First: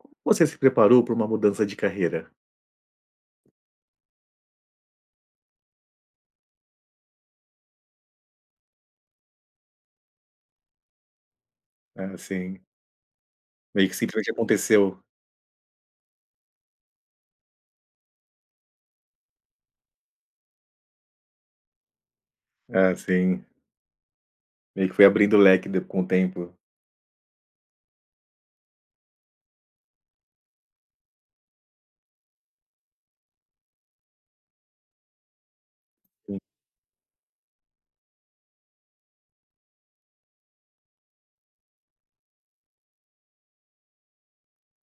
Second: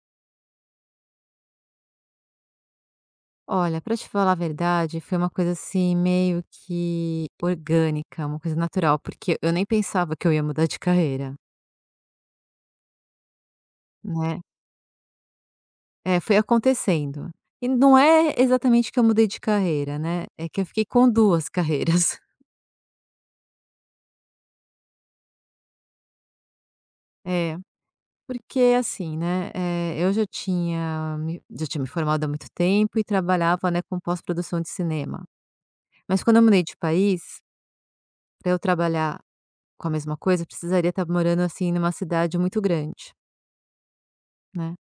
Como você se preparou pra uma mudança de carreira? Olha, pra te falar a verdade foi uma coisa, assim, meio que orgânica, uma coisa natural, porque eu nem pensava que eu ia mudar de carreira. Ah, sim. Meio que simplesmente Né. aconteceu. É, foi acontecendo e não é exatamente que eu mudei de carreira, né, é que eu fiquei com 2 carreiras. Ah, sim. Meio que foi abrindo o leque de com o tempo. É, porque, assim, né, eh, eu já tinha me já tinha me formado há muito tempo e trabalhava, né, com pós-produção de cinema. Mas quando Hum. eu mudei de país pra eu trabalhar com a mesma coisa precisaria tá morando, assim, numa cidade muito grande né.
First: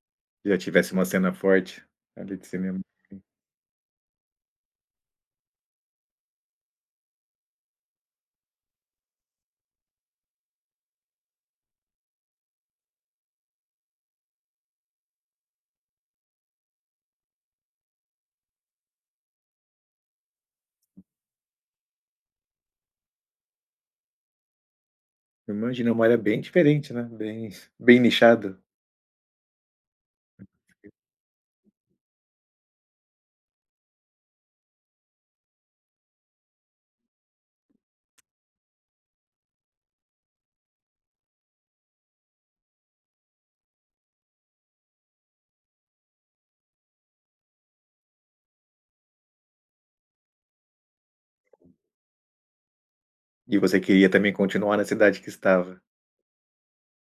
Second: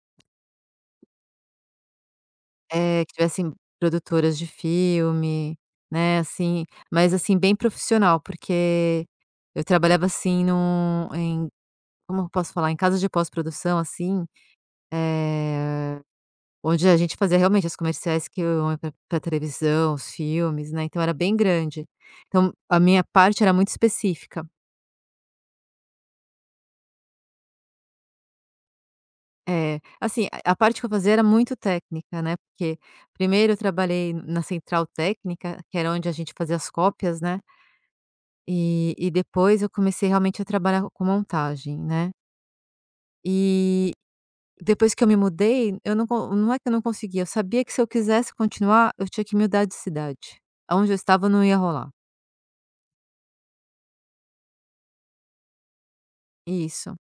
Que já tivesse uma cena forte ali de cinema. Eh, que tivessem produtoras de filme, né, assim mas, assim, bem profissional, porque eu trabalhava, assim, no em como eu posso falar? Em casa de pós-produção, assim, eh, onde a gente fazia realmente os comerciais que iam pra pra televisão, os filmes, né, então era bem grande. Então a minha parte era muito específica. Eu imagino, é uma área bem diferente, né, bem bem nichada. É, assim, a a parte que eu fazia era muito [unintelligible] técnica, né, porque 1º, eu trabalhei na central técnica, que era onde a gente fazia as cópias, né. E e depois eu comecei realmente a trabalhar com montagem, né. E depois que eu me mudei, eu não con não é que eu não conseguia, eu sabia que se eu quisesse continuar, eu tinha que mudar de cidade, aonde eu estava, não ia rolar. E você queria também continuar na cidade que estava. Isso.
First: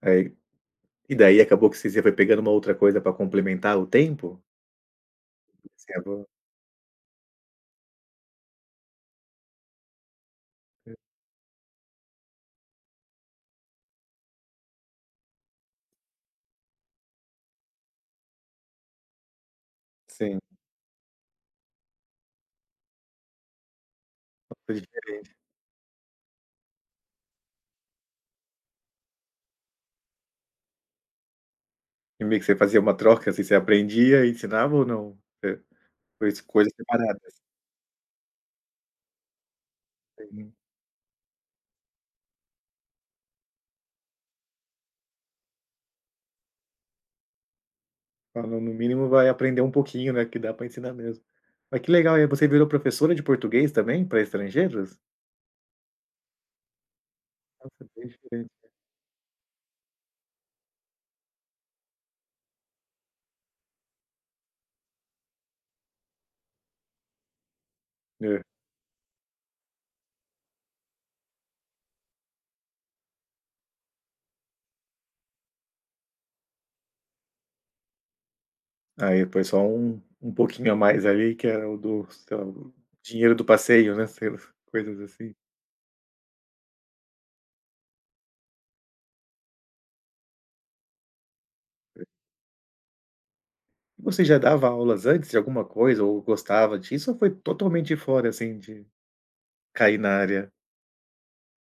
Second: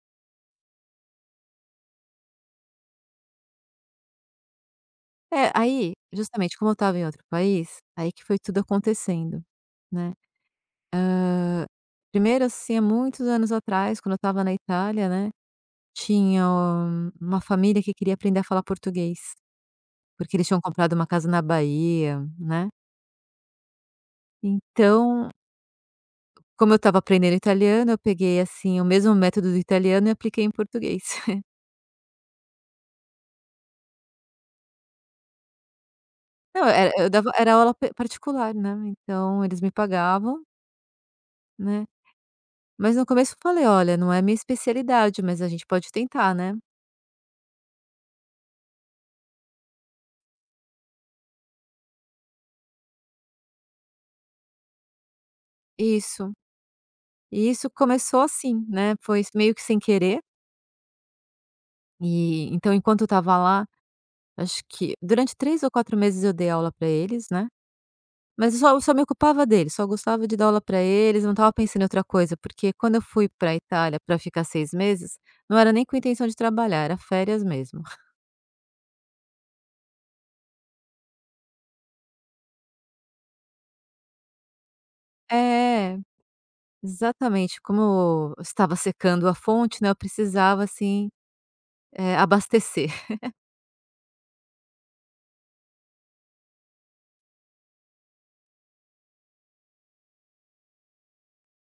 Aí, e daí acabou que você já foi pegando uma outra coisa para complementar o tempo? É, aí, justamente, como eu estava em outro país, aí que foi tudo acontecendo, né, Eh hã, 1º assim, há muitos anos atrás, quando eu estava na Itália, né, tinha uma família que queria aprender a falar português, porque Sim. eles tinham comprado uma casa na Bahia, né. Foi diferente. Então Como eu estava aprendendo italiano eu peguei, assim, o mesmo método do italiano e apliquei em português. E meio que você fazia uma troca, assim, você aprendia e ensinava ou não? É foi Não, coisas é é eu dava separadas. era aula p particular, né, então eles me pagavam [unintelligible] né, mas no começo eu falei: "Olha, não é a minha especialidade, mas a gente pode tentar, né." Ah, no mínimo vai aprender um pouquinho, né, que dá pra ensinar mesmo. Ai, que legal, hein. Você virou professora de português, também pra estrangeiros? Isso. E isso Nossa, bem começou diferente. assim, né, foi s meio que sem querer. E então enquanto eu estava lá, acho que durante 3 ou 4 meses eu dei aula pra eles, né. É. Mas eu só eu só me ocupava deles, só gostava de dar aula pra eles, não estava pensando em outra coisa, porque quando eu fui pra Itália pra ficar 6 meses, não era nem com intenção de trabalhar, era férias mesmo. Aí depois só um um pouquinho a mais ali, que era o do [unintelligible] o dinheiro do passeio, né, sei lá, coisas assim. É, exatamente, como estava secando a fonte, né, eu precisava, assim, eh, abastecer. Você já dava aulas antes de alguma coisa ou gostava disso, ou foi totalmente fora, assim, de cair na área?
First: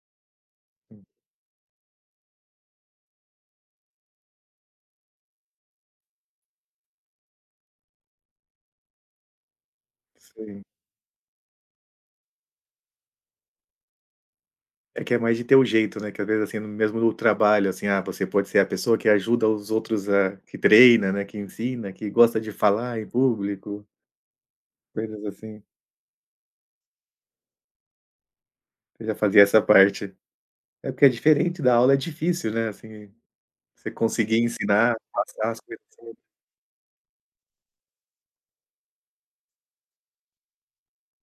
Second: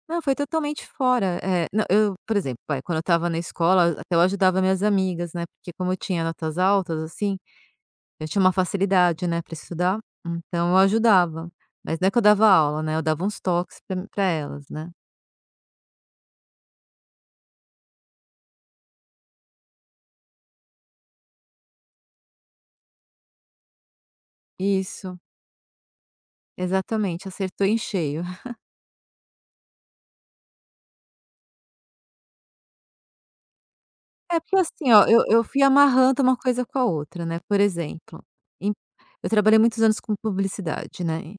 Não, foi totalmente Hum. fora. Eh, não eu por exemplo, vai, quando eu estava na escola, a até eu ajudava minhas amigas, né, porque como eu tinha notas altas, assim, eu tinha uma facilidade, né, pra estudar, Sim. então eu ajudava. Mas não é que eu dava aula, né, eu dava uns toques pra pra elas, né. É que é mais de ter o jeito, né, que às vezes, assim, mesmo trabalho, assim, ah, você pode ser a pessoa que ajuda os outros a que treina, né, que ensina, que gosta de falar em público Isso. coisas assim. Exatamente, acertou em cheio. Você já fazia essa parte. É, porque é diferente, dar aula é difícil, né, assim, você conseguir É, porque, assim, ensinar, ó, eu eu passar as fui coisas assim amarrando uma coisa com a outra, né, por exemplo, em eu trabalhei muitos anos com publicidade, né,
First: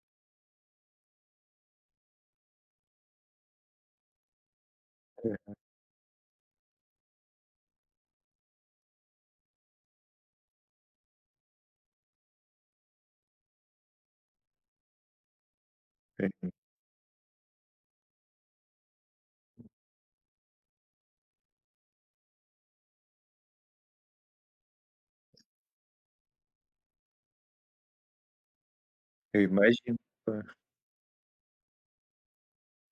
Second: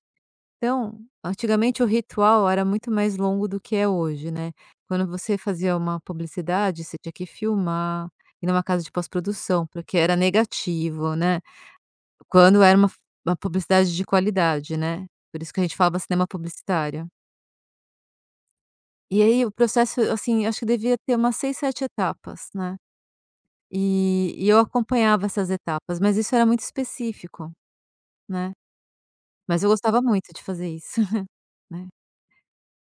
então antigamente o ritual era muito mais longo do que é hoje, né. Quando você Aham. fazia uma publicidade, você tinha que filmar, ir numa casa de pós-produção, porque era negativo, né, quando era uma f uma publicidade de qualidade, né, por isso que a gente falava cinema Uhum. publicitário. E aí o processo, assim, acho que devia ter umas 6, 7 etapas, né. E e eu acompanhava essas etapas, mas isso era muito específico, né, Eu mas eu imagino, gostava muito de par fazer isso, né.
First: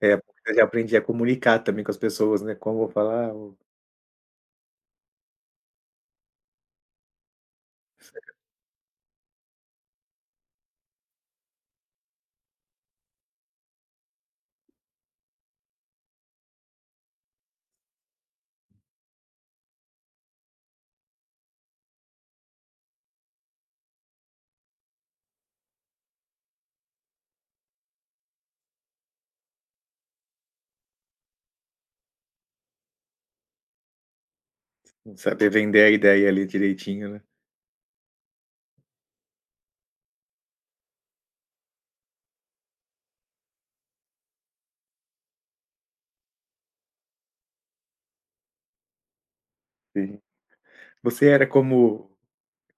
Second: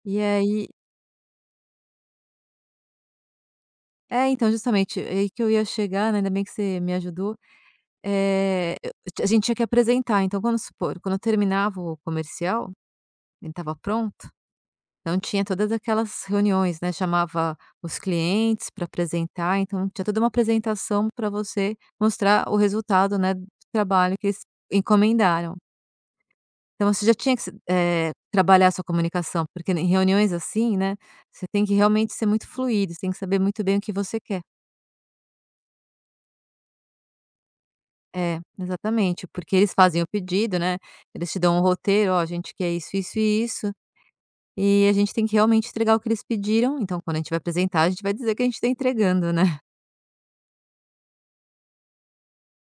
É, E porque eu já aí aprendi a comunicar também com as pessoas, né, como vou falar, ou É, então justamente, aí que eu ia chegar, né, ainda bem que você me ajudou, Sério. eh, eu a gente tinha que apresentar então vamos supor, quando eu terminava o comercial, ele estava pronto, então tinha todas aquelas reuniões, né, chamava os clientes pra apresentar então tinha toda uma apresentação pra você mostrar o resultado, né, trabalho que eles encomendaram. Então você já tinha que se eh, trabalhar sua comunicação porque em reuniões assim, né, você tem que realmente ser muito fluido, você tem que saber muito bem o que você quer. Não saber vender a ideia ali direitinho, né. É, exatamente porque eles fazem o pedido, né, eles te dão um roteiro, "Oh a gente quer isso isso e isso" e a gente tem que realmente entregar o que eles pediram então quando a gente vai apresentar a gente vai dizer que a gente tá entregando, né. Sim. Você era como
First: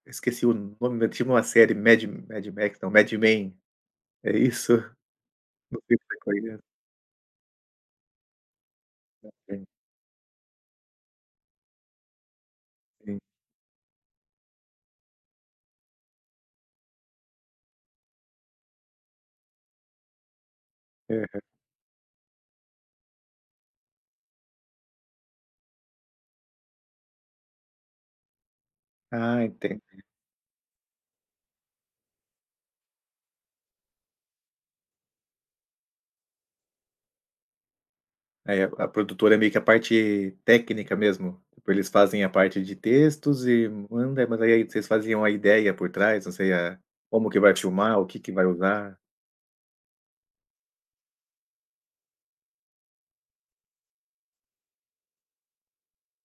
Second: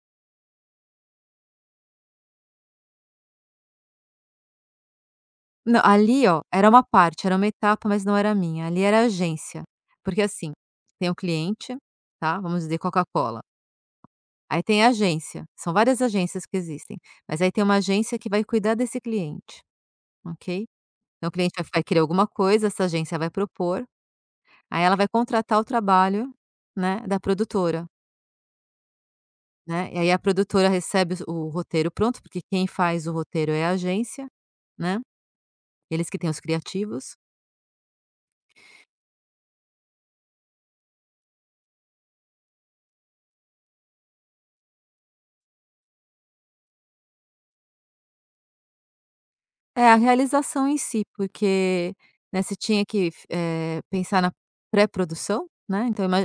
esqueci o nome, mas tinha uma série: magic magic mack, magic-man, é isso? Não Não, sei se você ali, ô, conhece. era uma parte, era uma etapa, mas não era minha, ali, era a Ok. agência, porque, assim, tem o cliente, tá, vamos dizer Sim. Coca-Cola, aí, tem a agência, são várias agências que existem, mas, aí, tem uma agência que vai cuidar desse cliente, ok? Então o Aham. cliente vai vai querer alguma coisa, essa agência vai propor, aí, ela vai contratar o trabalho, né, da produtora Ah, né, e, entendi. aí, a produtora recebe o roteiro pronto, porque quem faz o roteiro é a agência, né, eles que têm os criativos. Aí, a a produtora é meio que a parte técnica mesmo, tipo, eles fazem a parte de textos e manda, mas, aí, vocês fazem uma ideia por trás, não sei a como que vai filmar, o que que vai usar. É, a realização em si, porque, né, você tinha que, f eh, pensar na pré-produção, né, então ima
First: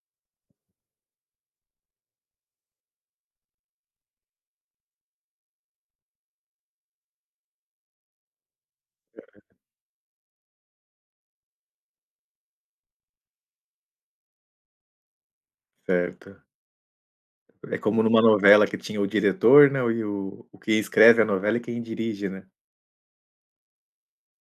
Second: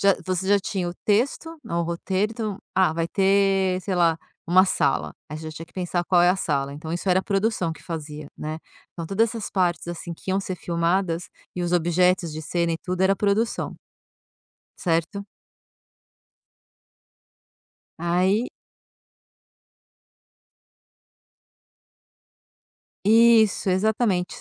já você já tinha o texto, o roteiro, então: "Ah, vai ter, sei lá, uma sala", aí, já tinha que pensar qual é a sala, então isso era a produção que fazia, né? Então todas Aham. essas partes, assim, que iam ser filmadas e os objetos de cena e tudo era produção certo? Certo. É como numa Aí novela que tinha o diretor, né, e o o que escreve a novela e quem dirige, né. Isso, exatamente,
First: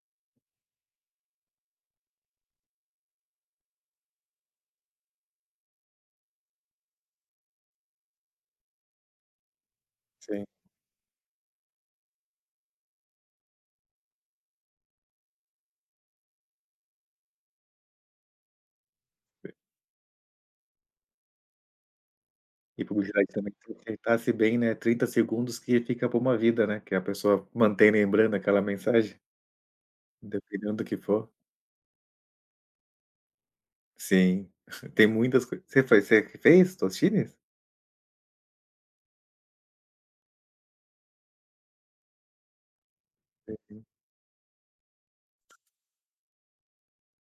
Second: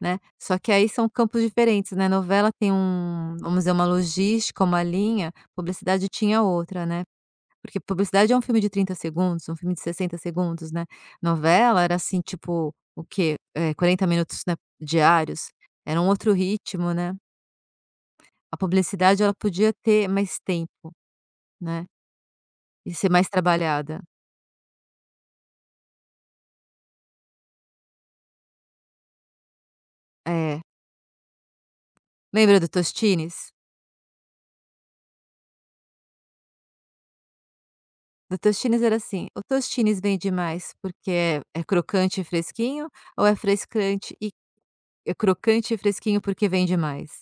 né. Só que aí são campos diferentes, na novela tem um vamos dizer, uma logística, uma linha, publicidade tinha outra, né. Porque publicidade é um filme de 30 segundos, um filme de 60 Sim. segundos, né, novela era, assim, tipo, o quê? Eh, 40 minutos, né, diários, era um outro ritmo, né. A publicidade, ela podia ter mais tempo, né, E e com os ser mais trabalhada. [unintelligible] bem, né, 30 segundos que fica pra uma vida, né, que é a pessoa manter lembrando aquela mensagem. É. Dependendo do que for. Lembra do Tostines? Sim, tem muitas coi você fa você que fez Tostines? Do Tostines era assim: "O Tostines vende mais porque é é crocante e fresquinho, ou é frescante e é crocante e fresquinho porque vende mais?".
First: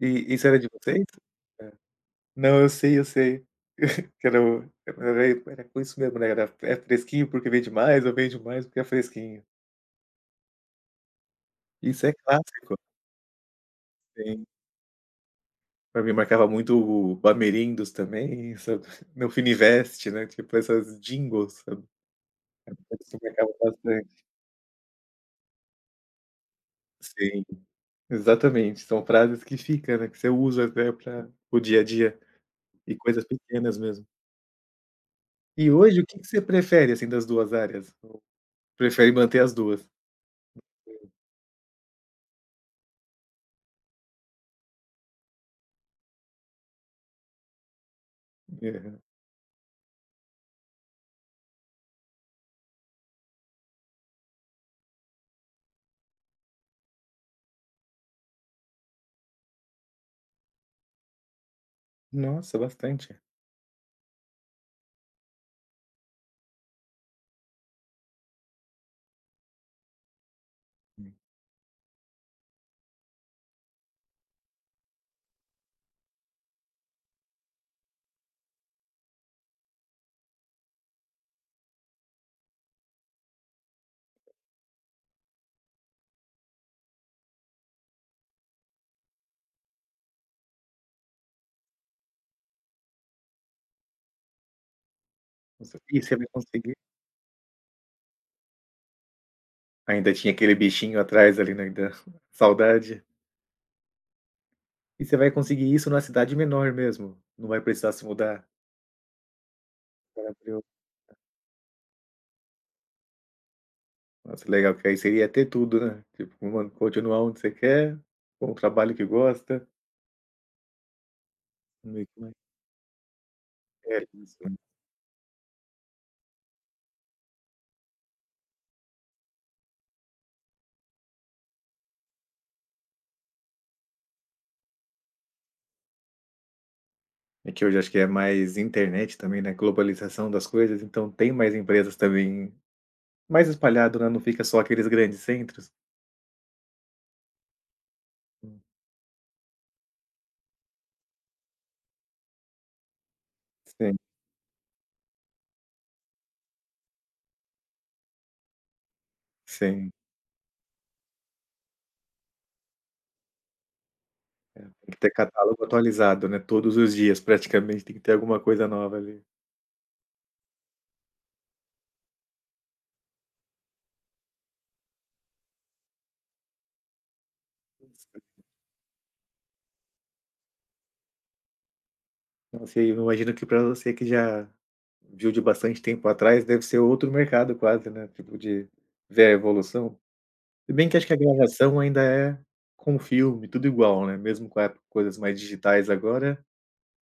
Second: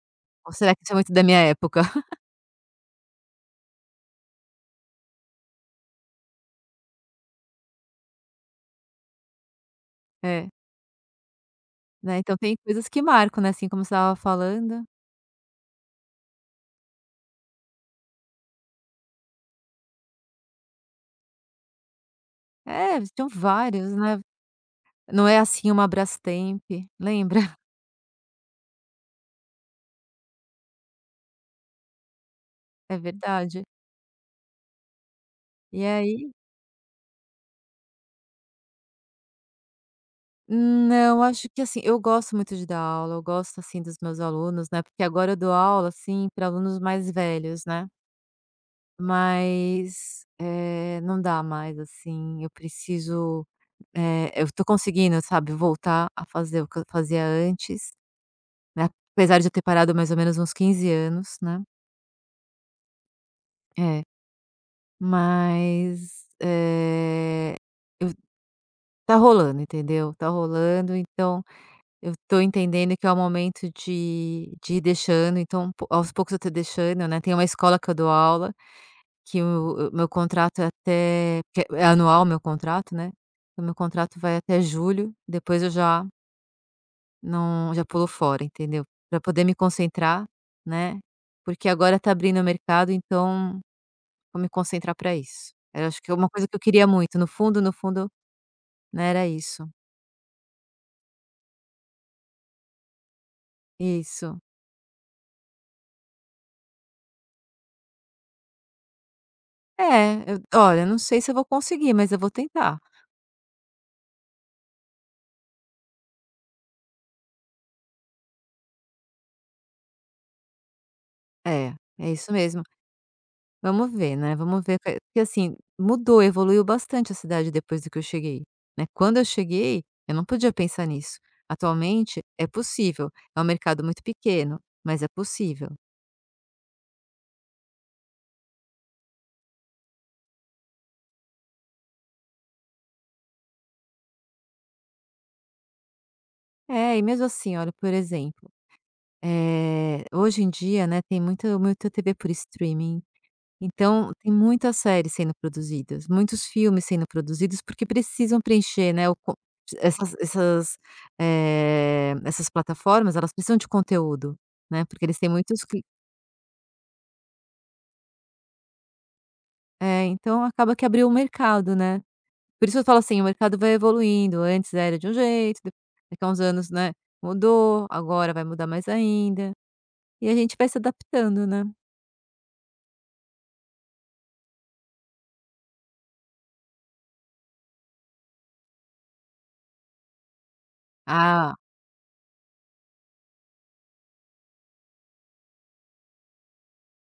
I isso Ou era de será que isso é vocês? muito da minha Hã, época? não, eu sei, eu sei. Que era um é porque era i era com isso mesmo, né, era: "É fresquinho porque vende mais, ou vende mais porque é fresquinho". É. Isso é Né, então tem clássico. coisas que marcam, né, assim, como você estava Sim. falando Pra mim marcava muito o Bamerindus também, sabe, Meu Finivest, né, tipo, essas jingles, sabe. É, Isso tinham pegava vários, né. bastante. "Não é, assim, uma Brastemp", lembra? Sim, exatamente. São frases que fica, né, que você usa até pra para o dia a dia e É coisas verdade. pequenas mesmo. E E hoje o que que aí você prefere, assim, das duas áreas? Prefere manter as duas. Não, acho que, assim, eu gosto muito de dar aula, eu gosto, assim, dos meus alunos, né, porque agora eu dou aula, assim, pra alunos mais velhos, né. É. Mas, eh, não dá mais, assim, eu preciso eh, eu tô conseguindo, sabe, voltar a fazer o que eu fazia antes, né, apesar de eu ter parado mais ou menos uns 15 anos, né. Nossa, bastante. É. Mas, eh, eu tá rolando, entendeu? Tá rolando, então eu tô entendendo que é o momento de de ir deixando, então aos poucos eu tô deixando, né. Tem uma escola que eu dou aula, que o o meu contrato é até porque é anual o meu contrato, né, então o meu contrato vai até julho, depois eu já Não, já pulo fora, entendeu, pra poder me concentrar, né, porque agora tá abrindo o mercado, então, vou me concentrar pra isso. Você Era acho e que é você vai uma coisa que eu conseguir? queria muito no fundo, no fundo, né, era isso. Ainda tinha aquele bichinho atrás ali, né, ainda, saudade? Isso. E você vai conseguir isso na cidade menor mesmo, não vai precisar se mudar? É, eu Tranquilo. olha, eu não sei se eu vou conseguir, mas eu vou tentar. Nossa legal, que aí seria ter tudo, né, tipo uma continuar onde você quer, com o trabalho que gosta. É, é Mesmo isso a mesmo. Vamos É, ver, né, isso sim. vamos ver o que eu que assim, mudou, evoluiu bastante a cidade depois de que eu cheguei, né. Quando eu cheguei, eu não podia pensar nisso. Atualmente é possível, é um mercado muito pequeno, mas é possível. E que hoje acho que é mais internet também, né, globalização das coisas, então tem mais empresas também, mais espalhado, né, não fica só aqueles grandes centros. É, e mesmo assim, olha, por exemplo, Sim. eh, hoje em dia, né, tem muito muito TV por streaming, Sim. então, tem muitas séries sendo produzidas, muitos filmes sendo produzidos porque precisam preencher, né, o con Sim. essas essas, eh, essas plataformas, elas precisam de conteúdo, Eh, né, e porque ter eles têm muitos catálogo cli atualizado, né, todos os dias praticamente, tem que ter alguma coisa nova ali. É, então acaba que abriu um mercado, né. Por isso eu falo assim, o mercado vai evoluindo, antes era de um jeito, de daqui a uns anos, né, mudou, agora vai mudar mais ainda, e a gente vai se adaptando, né. Não sei, eu imagino que pra você que já viu de bastante tempo atrás, deve ser outro mercado quase, né, tipo, de ver a evolução. Se bem que acho que a Ah. gravação ainda é com o filme, tudo igual, né, mesmo com a coisas mais digitais agora,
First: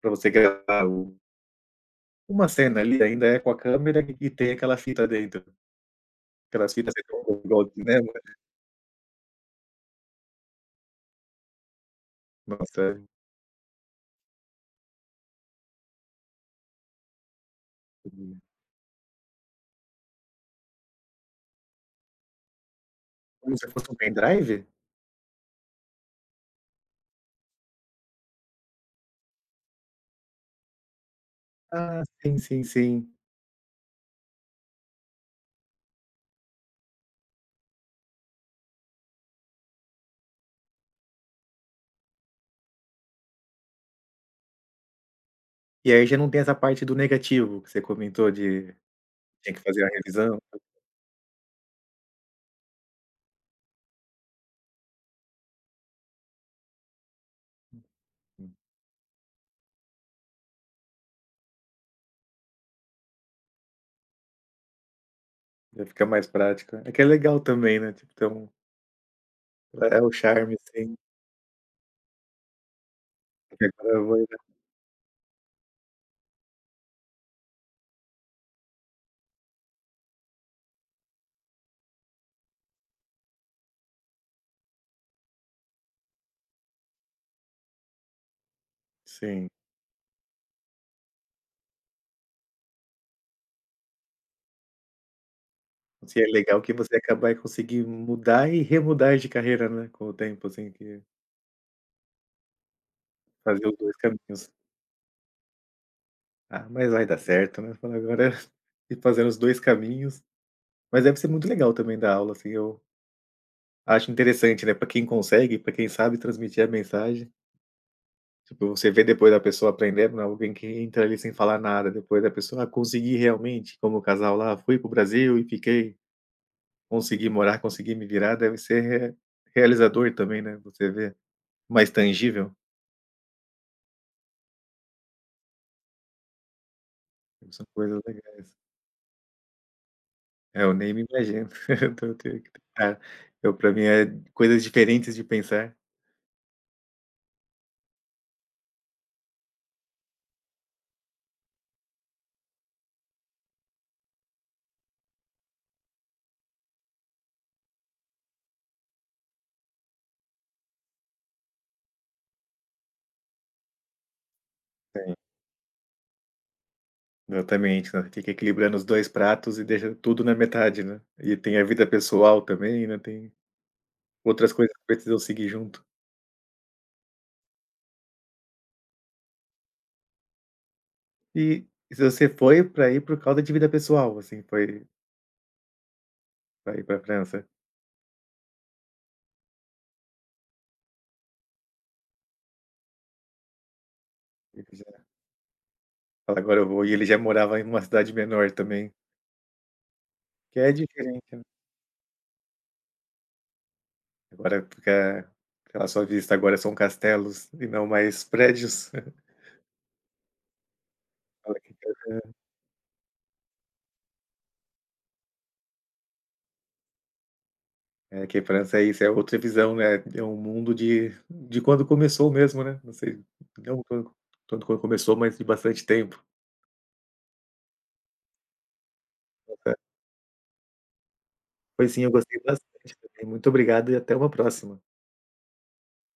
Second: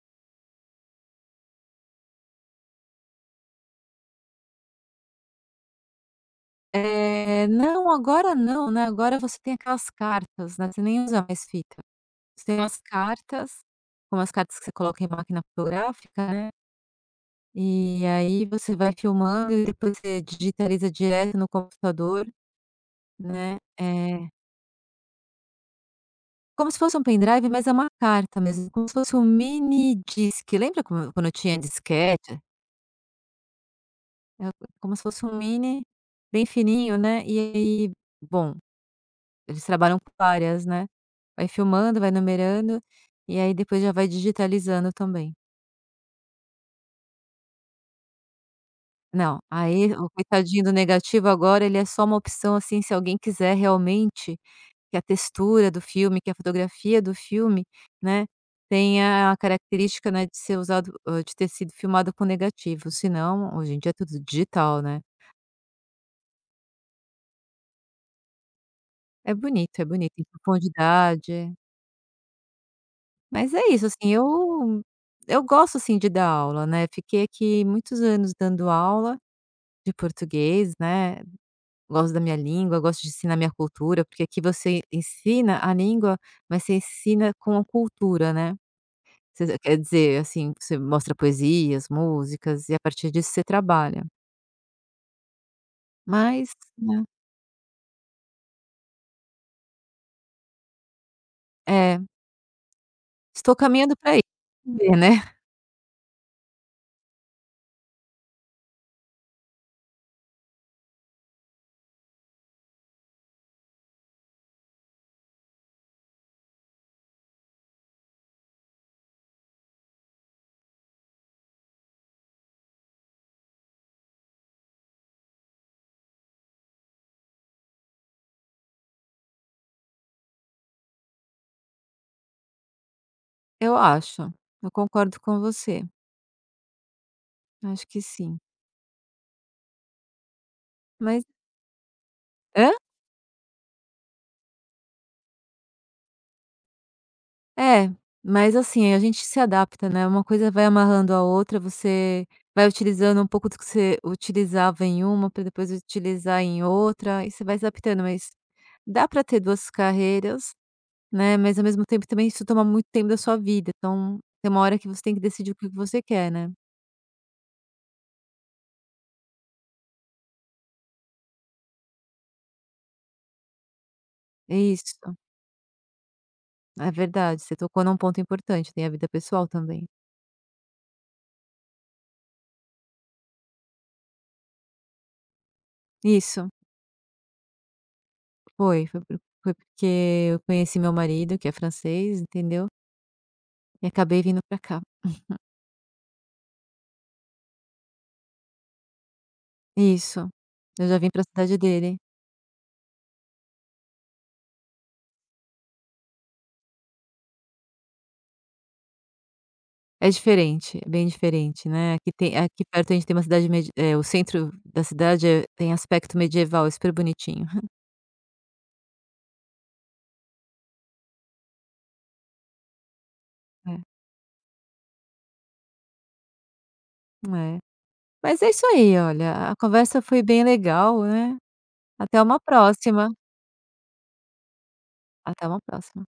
pra você gravar o uma cena ali ainda é com a câmera e tem aquela fita dentro. Aquelas fitas redondas É, igual de, não, né. agora não, né. Agora você tem aquelas cartas, né, você nem usa mais fita. Você No tem é umas sério? cartas, são umas cartas que você coloca em máquina fotográfica, né e aí você vai filmando e depois você digitaliza direto no computador, Como né. se fosse um Eh pen-drive? Como se fosse um pen-drive, mas é uma carta mesmo, como se fosse um minidisc, lembra como quando tinha Ah, sim, disquete? sim, sim. É como se fosse um mini, bem fininho, né, e aí, bom, eles trabalham com várias, né, vai filmando, vai enumerando, e aí depois já vai digitalizando também. E aí já não tem essa parte do negativo que você comentou de Não, tinha que fazer aí a o revisão. coitadinho do negativo agora, ele é só uma opção, assim, se alguém quiser realmente que a textura do filme, que a fotografia do filme, né, tenha a característica, né, de ser usado, hã, de ter sido filmado com negativo. Se não, hoje em dia é tudo digital, né. Pra ficar mais prático, né. É que é legal também, né, tipo, tem um É bonito, é É é o bonito, tem charme, assim. profundidade. Mas é isso, assim, [unintelligible] eu eu gosto, assim, de dar aula né, fiquei aqui muitos anos dando aula de português, né. Gosto da minha língua, gosto de ensinar minha cultura, porque aqui você ensina a língua, mas você ensina com a cultura, né. Sim. Você quer dizer, assim, você mostra poesias, músicas e a partir disso você trabalha. Isso é Mas, legal, que você né. acaba aí conseguindo mudar e remudar de carreira, né, com o tempo, assim, que É. Estou Fazer os dois caminhando pra caminhos. [unintelligible] né. Ah, mas vai dar certo, né, falar agora ir fazer os dois caminhos Mas deve ser muito legal também dar aula, assim, eu acho interessante, né, pra quem consegue, pra quem sabe transmitir a mensagem. Tipo, você vê depois a pessoa aprendendo, alguém que entra ali sem falar nada, depois a pessoa: "Ah, consegui realmente", como o casal lá: "Fui para o Brasil e fiquei, consegui morar, consegui me virar", deve ser re realizador também, né, você ver mais tangível. Eu acho, eu concordo com você. São Acho coisas que sim. legais. É, eu nem me Mas imagino, então eu tenho que Hã? tentar. Eu pra mim é coisas diferentes de pensar. Eh, mas, assim, a gente se adapta, né, uma coisa vai amarrando a outra, você vai utilizando um pouco do que você utilizava em uma, pra depois utilizar em outra, e você vai adaptando, mas dá pra ter duas carreiras, né, mas ao mesmo tempo também isso toma muito tempo da sua vida, então, tem uma hora que você tem Sim. que decidir o que você quer, né. Exatamente, sabe, fica equilibrando os 2 pratos e deixa tudo na metade, né. E tem a vida pessoal também, né, tem outras coisas que Isso. precisam seguir junto. É verdade, você tocou num ponto importante, tem a vida pessoal também. E você foi para aí por causa de vida pessoal, assim, foi Isso. Pra ir pra França? Foi, foi foi porque eu conheci meu marido que é francês, entendeu. E acabei vindo pra Ele cá. já Agora eu vou, e ele já morava em uma cidade menor também. Isso, Que é eu já vim diferente, pra né. cidade dele. Agora fica fi a sua vista agora são castelos e não mais prédios? É diferente, é bem Olha, diferente, que né. Aqui [unintelligible] tem aqui perto a gente tem uma cidade medi é o centro da cidade, eh, tem aspecto medieval, é super bonitinho. É, que francês é outra visão, né, é um mundo de de quando começou mesmo, né, não sei, né, É. [unintelligible] quando começou, mas de bastante tempo. É, mas é isso aí, olha, a Até conversa foi bem legal, eh, Foi sim, eu até uma gostei bastante próxima. também. Muito obrigado e até uma próxima. Até uma próxima.